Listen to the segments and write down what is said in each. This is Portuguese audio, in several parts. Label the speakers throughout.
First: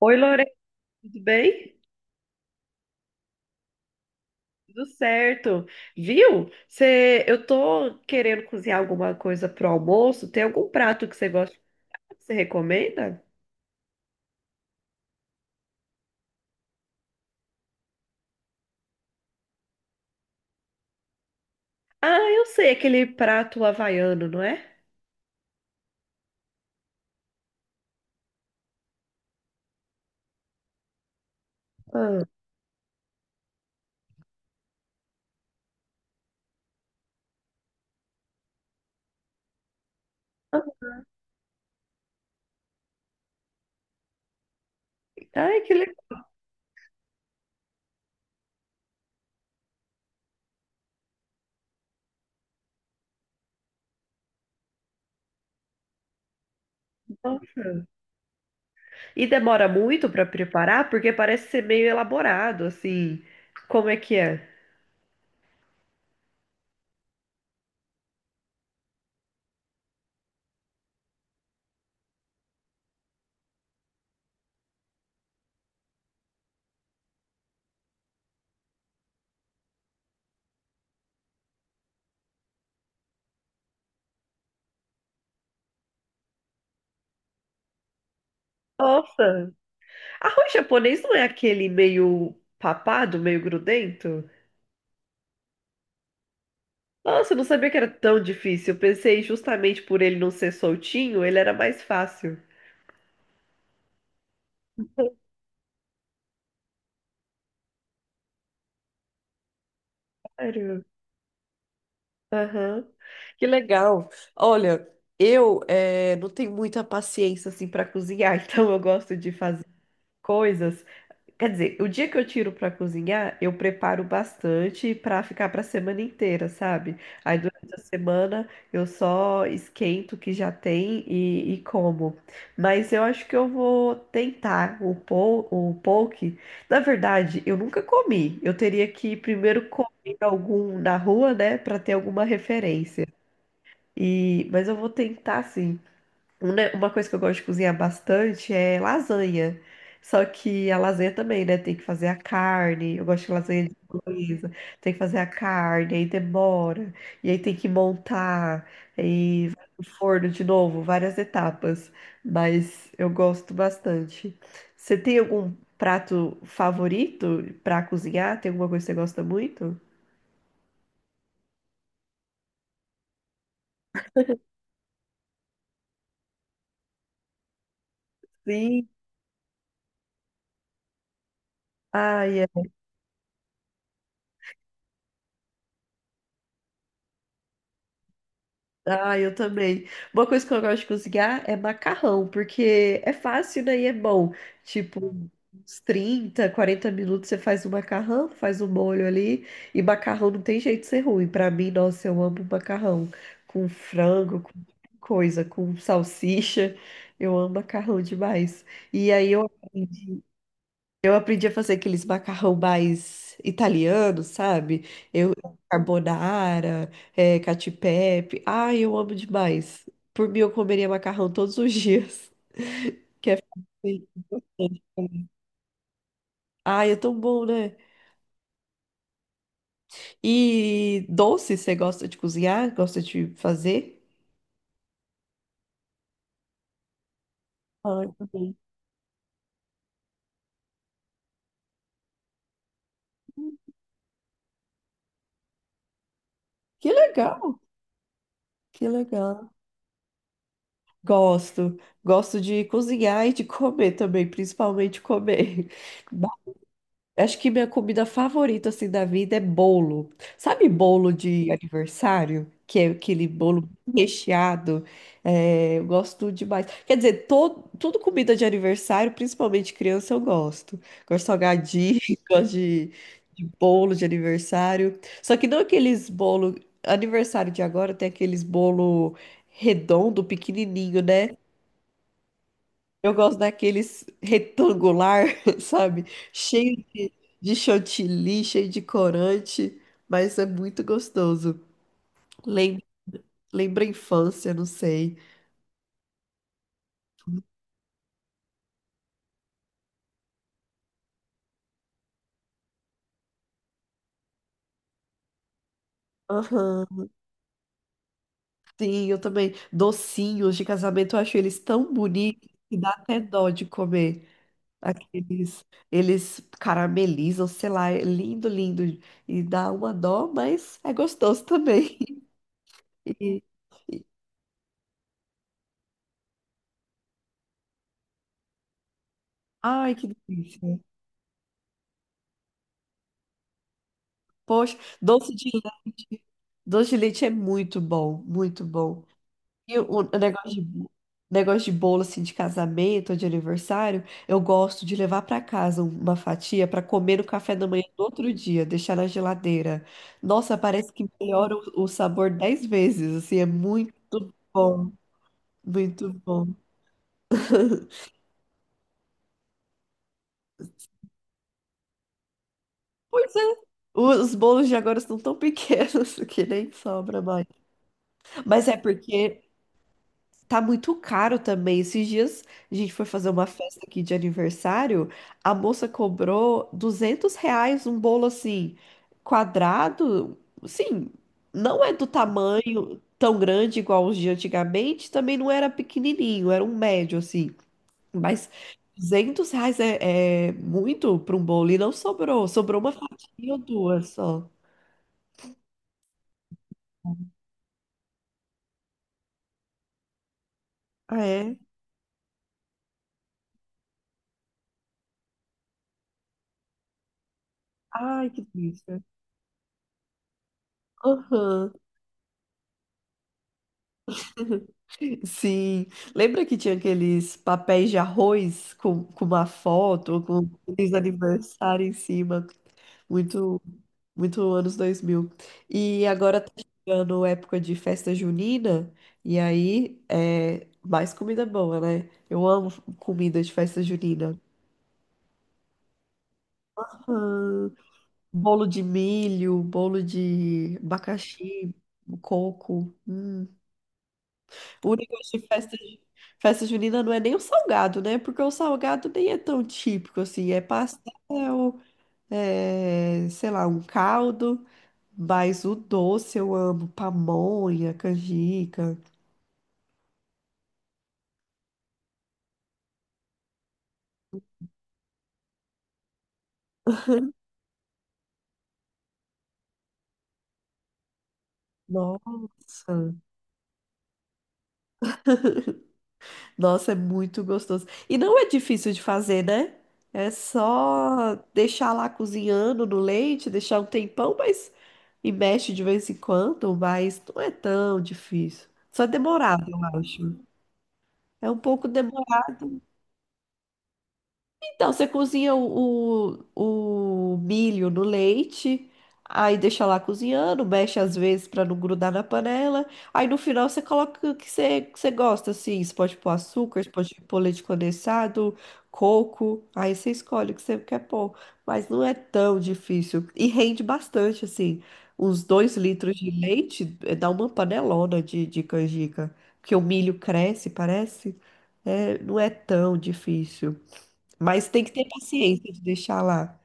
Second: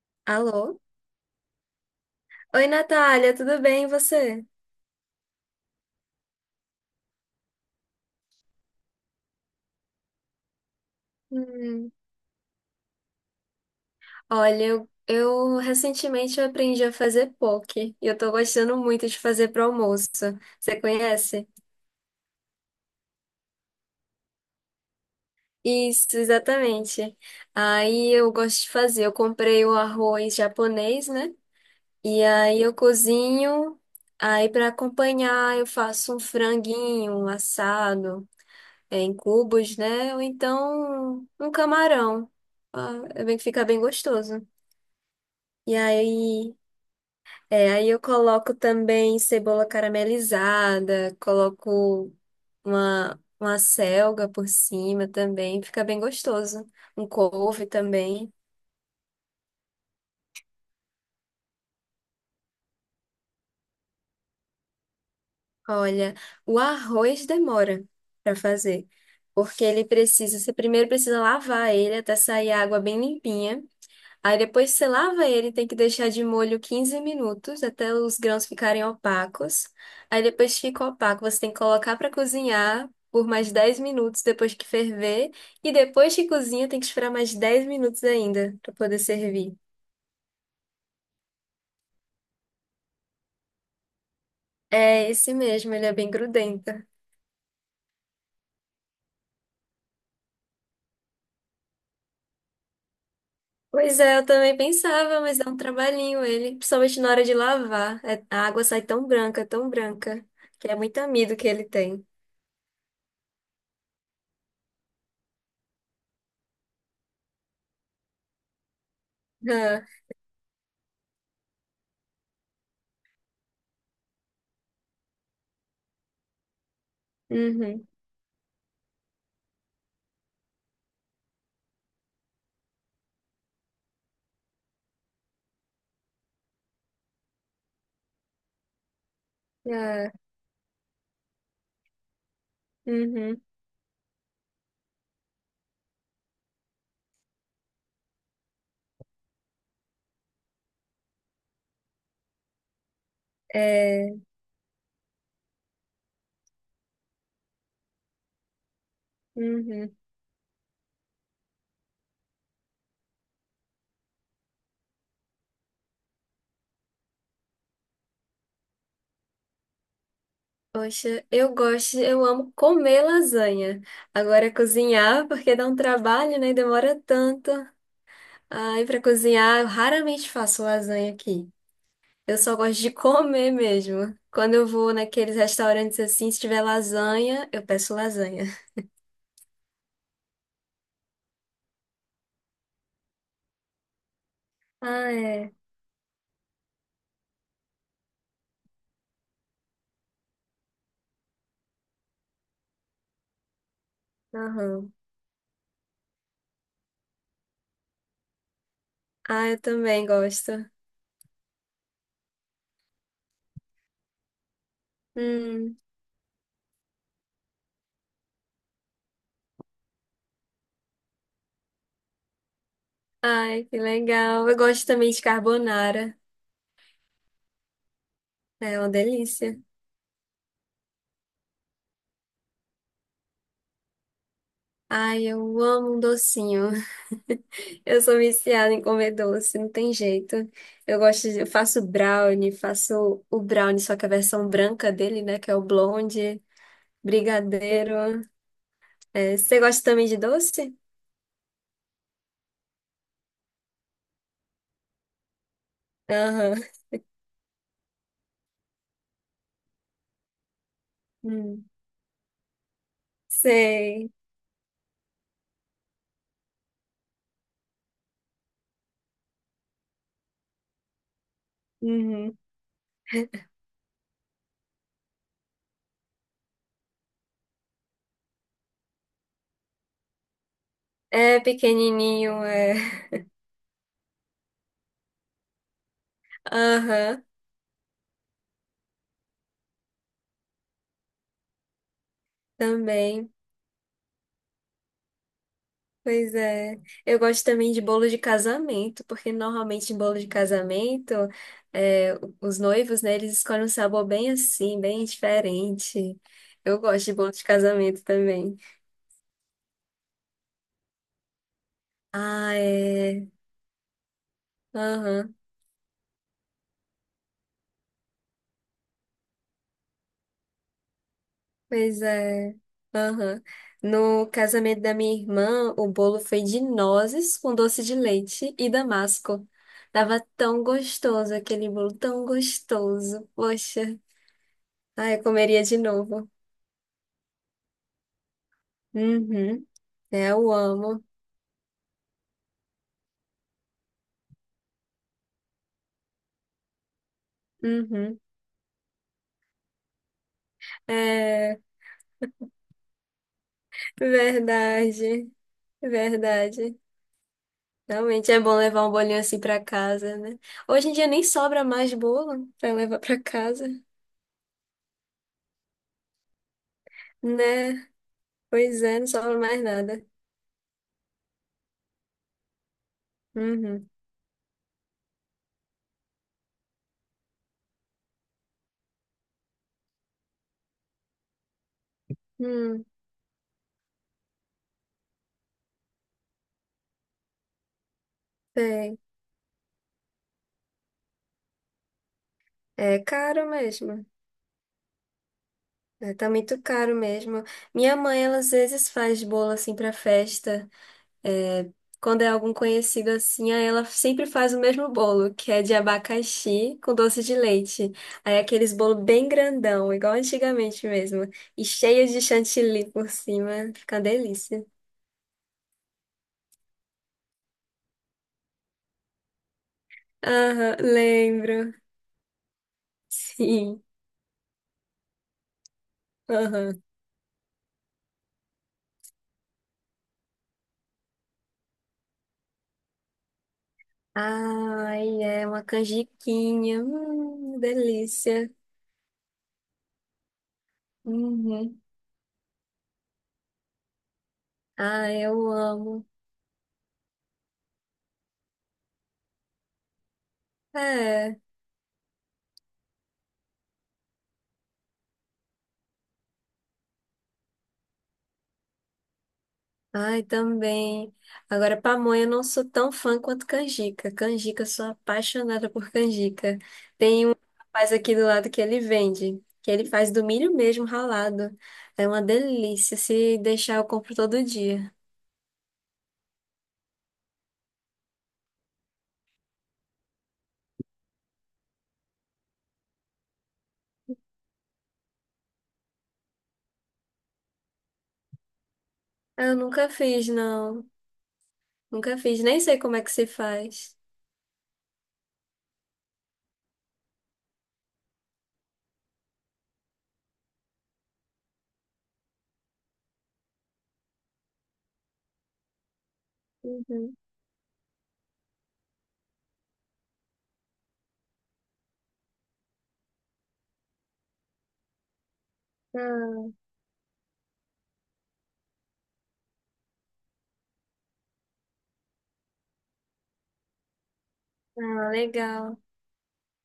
Speaker 1: Oi, Lorena,
Speaker 2: Alô?
Speaker 1: tudo bem?
Speaker 2: Oi, Natália, tudo bem e você?
Speaker 1: Tudo certo. Viu? Eu tô querendo cozinhar alguma coisa pro almoço. Tem algum prato que você gosta?
Speaker 2: Hum,
Speaker 1: Que você recomenda?
Speaker 2: Olha, eu recentemente eu aprendi a fazer poke e eu tô gostando muito de fazer pro almoço. Você conhece?
Speaker 1: Ah, eu sei, aquele prato havaiano, não é?
Speaker 2: Isso, exatamente. Aí eu gosto de fazer. Eu comprei o arroz japonês, né? E
Speaker 1: Ah,
Speaker 2: aí eu cozinho. Aí para acompanhar eu faço um franguinho assado em cubos, né? Ou
Speaker 1: ah,
Speaker 2: então um camarão. Ah, é bem que fica bem gostoso.
Speaker 1: ai, que
Speaker 2: E
Speaker 1: legal.
Speaker 2: aí, aí eu coloco também cebola caramelizada, coloco uma selga por cima também, fica bem gostoso. Um couve também.
Speaker 1: E demora muito pra preparar, porque parece ser meio elaborado, assim. Como é que é?
Speaker 2: Olha, o arroz demora para fazer, porque ele precisa, você primeiro precisa lavar ele até sair a água bem limpinha. Aí depois você lava ele, tem que deixar de molho 15 minutos até os grãos ficarem opacos. Aí depois que fica opaco, você tem que colocar para cozinhar por mais 10 minutos depois que ferver. E depois que cozinha, tem que esperar mais 10 minutos ainda para poder
Speaker 1: Nossa,
Speaker 2: servir.
Speaker 1: arroz japonês não é aquele meio papado, meio grudento?
Speaker 2: É esse mesmo, ele é bem grudento.
Speaker 1: Nossa, eu não sabia que era tão difícil. Eu pensei justamente por ele não ser soltinho, ele era mais fácil.
Speaker 2: Pois é, eu também pensava, mas dá um trabalhinho ele, principalmente na hora de lavar. A água sai tão branca, que é
Speaker 1: Sério?
Speaker 2: muito amido que ele tem.
Speaker 1: Aham. Que legal. Olha, eu não tenho muita paciência assim para cozinhar, então eu gosto de fazer coisas. Quer dizer, o dia que eu tiro pra cozinhar, eu preparo bastante pra ficar pra semana inteira, sabe?
Speaker 2: Ah,
Speaker 1: Aí durante a
Speaker 2: uhum,
Speaker 1: semana eu só esquento o que já tem e como. Mas eu acho que eu vou tentar o poke. Na verdade, eu nunca comi. Eu teria que primeiro comer
Speaker 2: ah,
Speaker 1: algum na rua, né, pra ter alguma referência.
Speaker 2: uhum.
Speaker 1: Mas eu vou tentar sim. Uma coisa que eu gosto de cozinhar bastante é lasanha. Só que a lasanha também, né? Tem que fazer a carne. Eu gosto de lasanha de
Speaker 2: É,
Speaker 1: bolonhesa. Tem que fazer a carne, aí demora. E aí tem que montar. Aí vai pro
Speaker 2: uhum.
Speaker 1: forno de novo, várias etapas. Mas eu gosto bastante. Você tem algum prato favorito pra cozinhar? Tem alguma coisa que você gosta muito?
Speaker 2: Poxa, eu gosto, eu amo comer lasanha. Agora cozinhar, porque dá um trabalho, né? E demora tanto. Aí
Speaker 1: Sim.
Speaker 2: para cozinhar, eu raramente faço lasanha aqui. Eu
Speaker 1: Ai,
Speaker 2: só gosto de comer mesmo. Quando eu vou naqueles restaurantes assim, se tiver lasanha, eu peço lasanha.
Speaker 1: ah, eu também. Uma coisa que eu gosto de cozinhar é macarrão, porque é fácil, né? E é bom.
Speaker 2: Ah,
Speaker 1: Tipo,
Speaker 2: é.
Speaker 1: uns 30, 40 minutos você faz o macarrão, faz o molho ali. E macarrão não tem jeito de ser ruim. Pra mim, nossa, eu amo macarrão. Com frango, com
Speaker 2: Aham.
Speaker 1: coisa, com salsicha. Eu amo macarrão demais. E aí eu
Speaker 2: Ah, eu também
Speaker 1: aprendi.
Speaker 2: gosto.
Speaker 1: Eu aprendi a fazer aqueles macarrão mais italianos, sabe? Eu
Speaker 2: Hum.
Speaker 1: carbonara, é, cacio e pepe. Ai, eu amo demais. Por mim, eu comeria macarrão todos os dias. Que é...
Speaker 2: Ai, que
Speaker 1: fácil.
Speaker 2: legal. Eu gosto também de carbonara.
Speaker 1: Ai, é tão bom, né?
Speaker 2: É uma delícia.
Speaker 1: E doce, você gosta de cozinhar? Gosta de fazer?
Speaker 2: Ai, eu amo um docinho. Eu
Speaker 1: Ai,
Speaker 2: sou
Speaker 1: também.
Speaker 2: viciada em comer doce, não tem jeito. Eu gosto de, eu faço brownie, faço o brownie, só que a versão branca dele, né, que é o blonde,
Speaker 1: Que legal,
Speaker 2: brigadeiro.
Speaker 1: que
Speaker 2: É,
Speaker 1: legal.
Speaker 2: você gosta também de doce?
Speaker 1: Gosto, gosto de cozinhar e de comer também, principalmente comer.
Speaker 2: Aham.
Speaker 1: Acho que minha comida favorita assim da vida é bolo. Sabe bolo de
Speaker 2: Hum,
Speaker 1: aniversário? Que é aquele bolo
Speaker 2: sei.
Speaker 1: recheado. É, eu gosto demais. Quer dizer, todo, tudo comida de aniversário, principalmente criança, eu gosto. Gosto de salgadinho,
Speaker 2: Uhum.
Speaker 1: gosto de bolo de aniversário. Só que não aqueles bolo. Aniversário de agora tem aqueles bolo redondo, pequenininho, né?
Speaker 2: É pequenininho, é.
Speaker 1: Eu gosto daqueles retangular, sabe? Cheio de,
Speaker 2: Aham,
Speaker 1: de chantilly, cheio de corante, mas é muito gostoso. Lembra,
Speaker 2: também.
Speaker 1: lembra a infância, não sei.
Speaker 2: Pois é. Eu gosto também de bolo de casamento, porque normalmente em bolo de casamento, é, os noivos, né, eles escolhem um sabor bem assim, bem diferente. Eu gosto
Speaker 1: Aham,
Speaker 2: de bolo de casamento também.
Speaker 1: sim, eu também. Docinhos de casamento, eu acho eles tão bonitos
Speaker 2: Ah,
Speaker 1: que dá até
Speaker 2: é.
Speaker 1: dó de comer.
Speaker 2: Aham.
Speaker 1: Aqueles, eles caramelizam, sei lá, é lindo, lindo. E dá uma dó, mas é gostoso também.
Speaker 2: Pois é.
Speaker 1: E- e-
Speaker 2: Aham. No casamento da minha irmã, o bolo foi de nozes com doce de leite e damasco.
Speaker 1: ai, que
Speaker 2: Tava tão
Speaker 1: delícia.
Speaker 2: gostoso aquele bolo, tão gostoso. Poxa.
Speaker 1: Poxa,
Speaker 2: Ai, eu
Speaker 1: doce de
Speaker 2: comeria de
Speaker 1: leite.
Speaker 2: novo.
Speaker 1: Doce de leite é muito bom, muito bom.
Speaker 2: Uhum.
Speaker 1: E o
Speaker 2: É, eu
Speaker 1: negócio de, bo-
Speaker 2: amo.
Speaker 1: negócio de bolo assim de casamento ou de aniversário, eu gosto de levar para casa uma fatia para comer no café da manhã do
Speaker 2: Uhum.
Speaker 1: outro dia, deixar na geladeira. Nossa, parece que melhora
Speaker 2: É,
Speaker 1: o sabor 10 vezes, assim, é muito bom,
Speaker 2: verdade,
Speaker 1: muito bom.
Speaker 2: verdade. Realmente é bom levar um bolinho assim pra casa, né? Hoje em dia nem sobra mais bolo pra levar pra
Speaker 1: Pois é.
Speaker 2: casa,
Speaker 1: Os bolos de agora estão tão pequenos que nem sobra mais.
Speaker 2: né?
Speaker 1: Mas é
Speaker 2: Pois é, não sobra
Speaker 1: porque
Speaker 2: mais nada.
Speaker 1: tá muito caro também. Esses dias a gente foi fazer uma festa
Speaker 2: Uhum.
Speaker 1: aqui de aniversário. A moça cobrou R$ 200 um bolo assim, quadrado. Sim, não é do
Speaker 2: Hum,
Speaker 1: tamanho tão grande igual os de antigamente. Também não era pequenininho, era um médio assim. Mas
Speaker 2: sei.
Speaker 1: R$ 200 é, é muito para um bolo. E não sobrou. Sobrou
Speaker 2: É
Speaker 1: uma fatia
Speaker 2: caro
Speaker 1: ou
Speaker 2: mesmo.
Speaker 1: duas só.
Speaker 2: É, tá muito caro mesmo. Minha mãe, ela às vezes faz bolo assim pra festa.
Speaker 1: Ah, é?
Speaker 2: É, quando é algum conhecido assim, aí ela sempre faz o mesmo bolo, que é de abacaxi com doce de leite.
Speaker 1: Ai,
Speaker 2: Aí é
Speaker 1: que
Speaker 2: aqueles bolo
Speaker 1: delícia.
Speaker 2: bem grandão, igual antigamente mesmo, e
Speaker 1: Aham.
Speaker 2: cheio de chantilly por cima, fica uma delícia.
Speaker 1: Sim, lembra que tinha aqueles papéis de arroz com uma foto, com
Speaker 2: Aham,
Speaker 1: feliz
Speaker 2: lembro.
Speaker 1: aniversário em cima? Muito,
Speaker 2: Sim.
Speaker 1: muito anos 2000. E agora tá
Speaker 2: Aham.
Speaker 1: chegando a época de festa junina, e aí é mais comida boa, né? Eu amo comida de festa junina.
Speaker 2: Ai, é uma canjiquinha.
Speaker 1: Ah,
Speaker 2: Delícia.
Speaker 1: bolo de milho, bolo de abacaxi,
Speaker 2: Uhum.
Speaker 1: coco. Hum. O
Speaker 2: Ah,
Speaker 1: negócio de
Speaker 2: eu
Speaker 1: festa,
Speaker 2: amo.
Speaker 1: festa junina não é nem o salgado, né? Porque o salgado nem é tão típico assim. É
Speaker 2: É.
Speaker 1: pastel, é, sei lá, um caldo. Mas o doce eu amo. Pamonha, canjica.
Speaker 2: Ai, também. Agora, pamonha, eu não sou tão fã quanto canjica. Canjica, eu sou apaixonada por canjica. Tem um rapaz aqui do lado que ele vende, que ele faz do milho mesmo ralado. É uma delícia.
Speaker 1: Nossa.
Speaker 2: Se deixar, eu compro todo dia.
Speaker 1: Nossa, é muito gostoso. E não é difícil de fazer, né? É só deixar lá cozinhando no leite, deixar um tempão, mas e mexe de vez em quando, mas não é tão difícil. Só é
Speaker 2: Ah, eu
Speaker 1: demorado, eu
Speaker 2: nunca fiz,
Speaker 1: acho.
Speaker 2: não.
Speaker 1: É um pouco de-
Speaker 2: Nunca fiz. Nem sei como é que se faz.
Speaker 1: então, você cozinha o milho no leite, aí deixa lá cozinhando, mexe às vezes para não grudar na panela. Aí no final você coloca o que que você gosta, assim. Você pode pôr açúcar, você pode
Speaker 2: Uhum.
Speaker 1: pôr leite condensado, coco. Aí você escolhe o que você quer pôr. Mas não é tão difícil. E rende bastante, assim. Uns dois litros de
Speaker 2: Ah,
Speaker 1: leite dá uma panelona de canjica. Porque o milho cresce, parece. É, não é tão difícil. Mas tem que ter
Speaker 2: ah,
Speaker 1: paciência
Speaker 2: legal.
Speaker 1: de deixar lá.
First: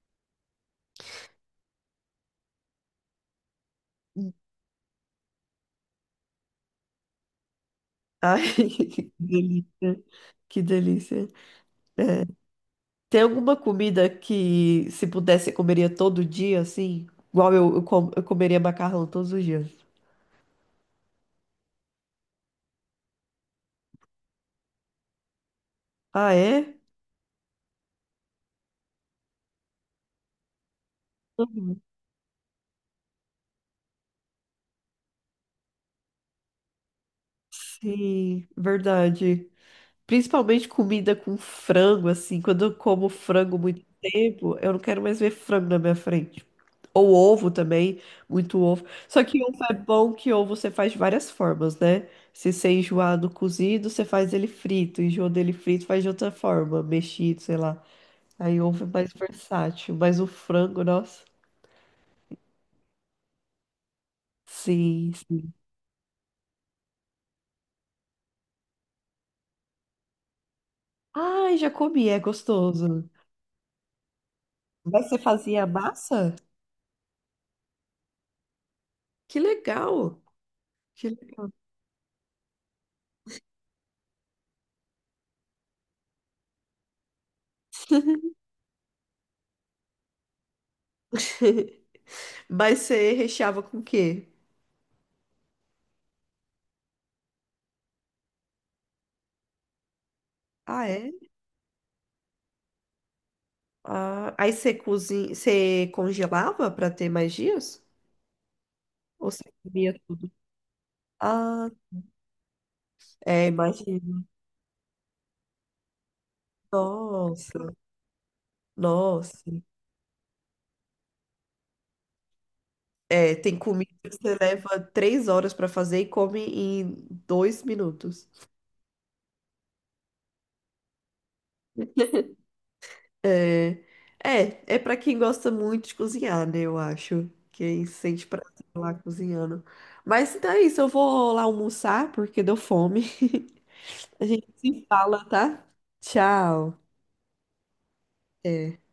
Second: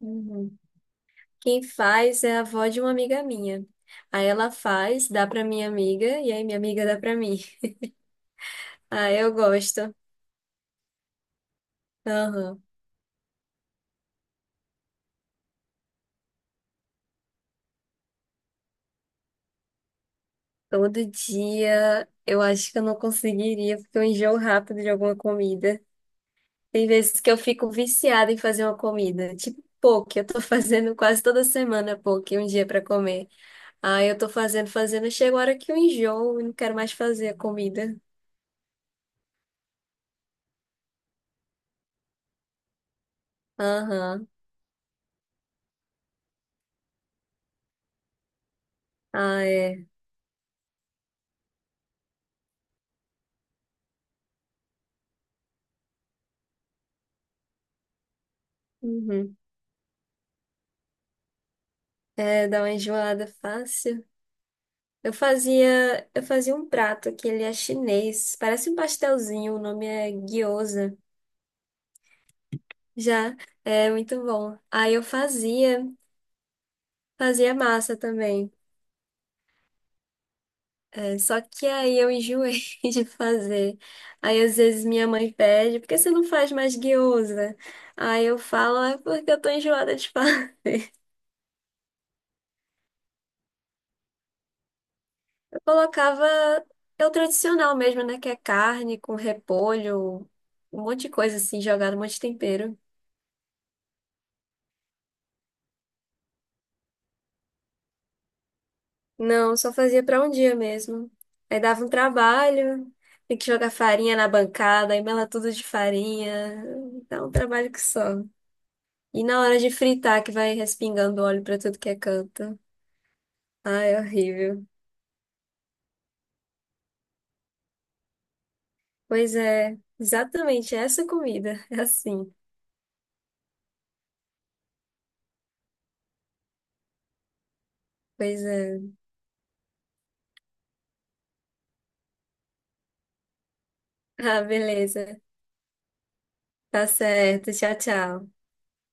Speaker 2: Uhum. Quem faz é a avó de uma amiga minha. Aí ela faz, dá pra minha amiga, e aí minha amiga dá pra mim.
Speaker 1: Ai,
Speaker 2: Ah,
Speaker 1: que
Speaker 2: eu gosto.
Speaker 1: delícia. Que delícia.
Speaker 2: Aham.
Speaker 1: Tem alguma comida que, se pudesse, eu comeria todo dia, assim? Igual eu comeria macarrão todos os dias.
Speaker 2: Todo dia eu acho que eu não conseguiria, porque eu enjoo rápido de alguma comida.
Speaker 1: Ah, é?
Speaker 2: Tem vezes que eu fico viciada em fazer uma comida, tipo poke, eu tô fazendo quase toda
Speaker 1: Uhum.
Speaker 2: semana poke, um dia pra comer. Aí eu tô fazendo, fazendo, chega a hora que eu enjoo e não quero mais fazer a comida.
Speaker 1: Sim, verdade. Principalmente comida com frango, assim. Quando eu como frango muito
Speaker 2: Aham.
Speaker 1: tempo, eu não quero mais ver frango na minha frente. Ou ovo também, muito ovo. Só que
Speaker 2: Ah,
Speaker 1: ovo é
Speaker 2: é.
Speaker 1: bom que ovo você faz de várias formas, né? Se você enjoar do cozido, você faz ele frito. Enjoa dele frito, faz de outra forma, mexido, sei lá. Aí ovo é mais
Speaker 2: Uhum.
Speaker 1: versátil. Mas o frango, nossa.
Speaker 2: É, dá uma enjoada fácil.
Speaker 1: Sim, sim.
Speaker 2: Eu fazia um prato que ele é chinês, parece um pastelzinho, o nome é gyoza.
Speaker 1: Ai, já comi, é gostoso.
Speaker 2: Já é muito bom.
Speaker 1: Mas você fazia massa?
Speaker 2: Fazia massa também.
Speaker 1: Que legal! Que...
Speaker 2: Só que aí eu enjoei de fazer. Aí às vezes minha mãe pede, por que você não faz mais guiosa? Aí eu falo, "Ah, é porque eu tô enjoada de fazer."
Speaker 1: Mas você recheava com o quê?
Speaker 2: Eu colocava, é o tradicional mesmo, né? Que é carne com repolho, um
Speaker 1: Ah,
Speaker 2: monte de
Speaker 1: é?
Speaker 2: coisa assim, jogada, um monte de tempero.
Speaker 1: Ah, aí você cozinha, você congelava para ter mais dias? Ou você
Speaker 2: Não, só
Speaker 1: comia
Speaker 2: fazia para
Speaker 1: tudo?
Speaker 2: um dia mesmo. Aí
Speaker 1: Ah,
Speaker 2: dava um trabalho, tem
Speaker 1: é,
Speaker 2: que jogar farinha
Speaker 1: imagina.
Speaker 2: na bancada, aí mela tudo de farinha. Dá um
Speaker 1: Nossa,
Speaker 2: trabalho que só. E na
Speaker 1: nossa.
Speaker 2: hora de fritar, que vai respingando óleo para tudo que é canto.
Speaker 1: É, tem comida
Speaker 2: Ai, é
Speaker 1: que você
Speaker 2: horrível.
Speaker 1: leva 3 horas para fazer e come em 2 minutos.
Speaker 2: Pois é, exatamente essa comida. É assim.
Speaker 1: É, é para quem gosta muito de cozinhar, né? Eu acho. Quem sente
Speaker 2: Pois
Speaker 1: prazer lá
Speaker 2: é.
Speaker 1: cozinhando. Mas então é isso, eu vou lá almoçar porque deu fome. A
Speaker 2: Ah,
Speaker 1: gente se
Speaker 2: beleza.
Speaker 1: fala, tá? Tchau.
Speaker 2: Tá certo. Tchau, tchau.
Speaker 1: É.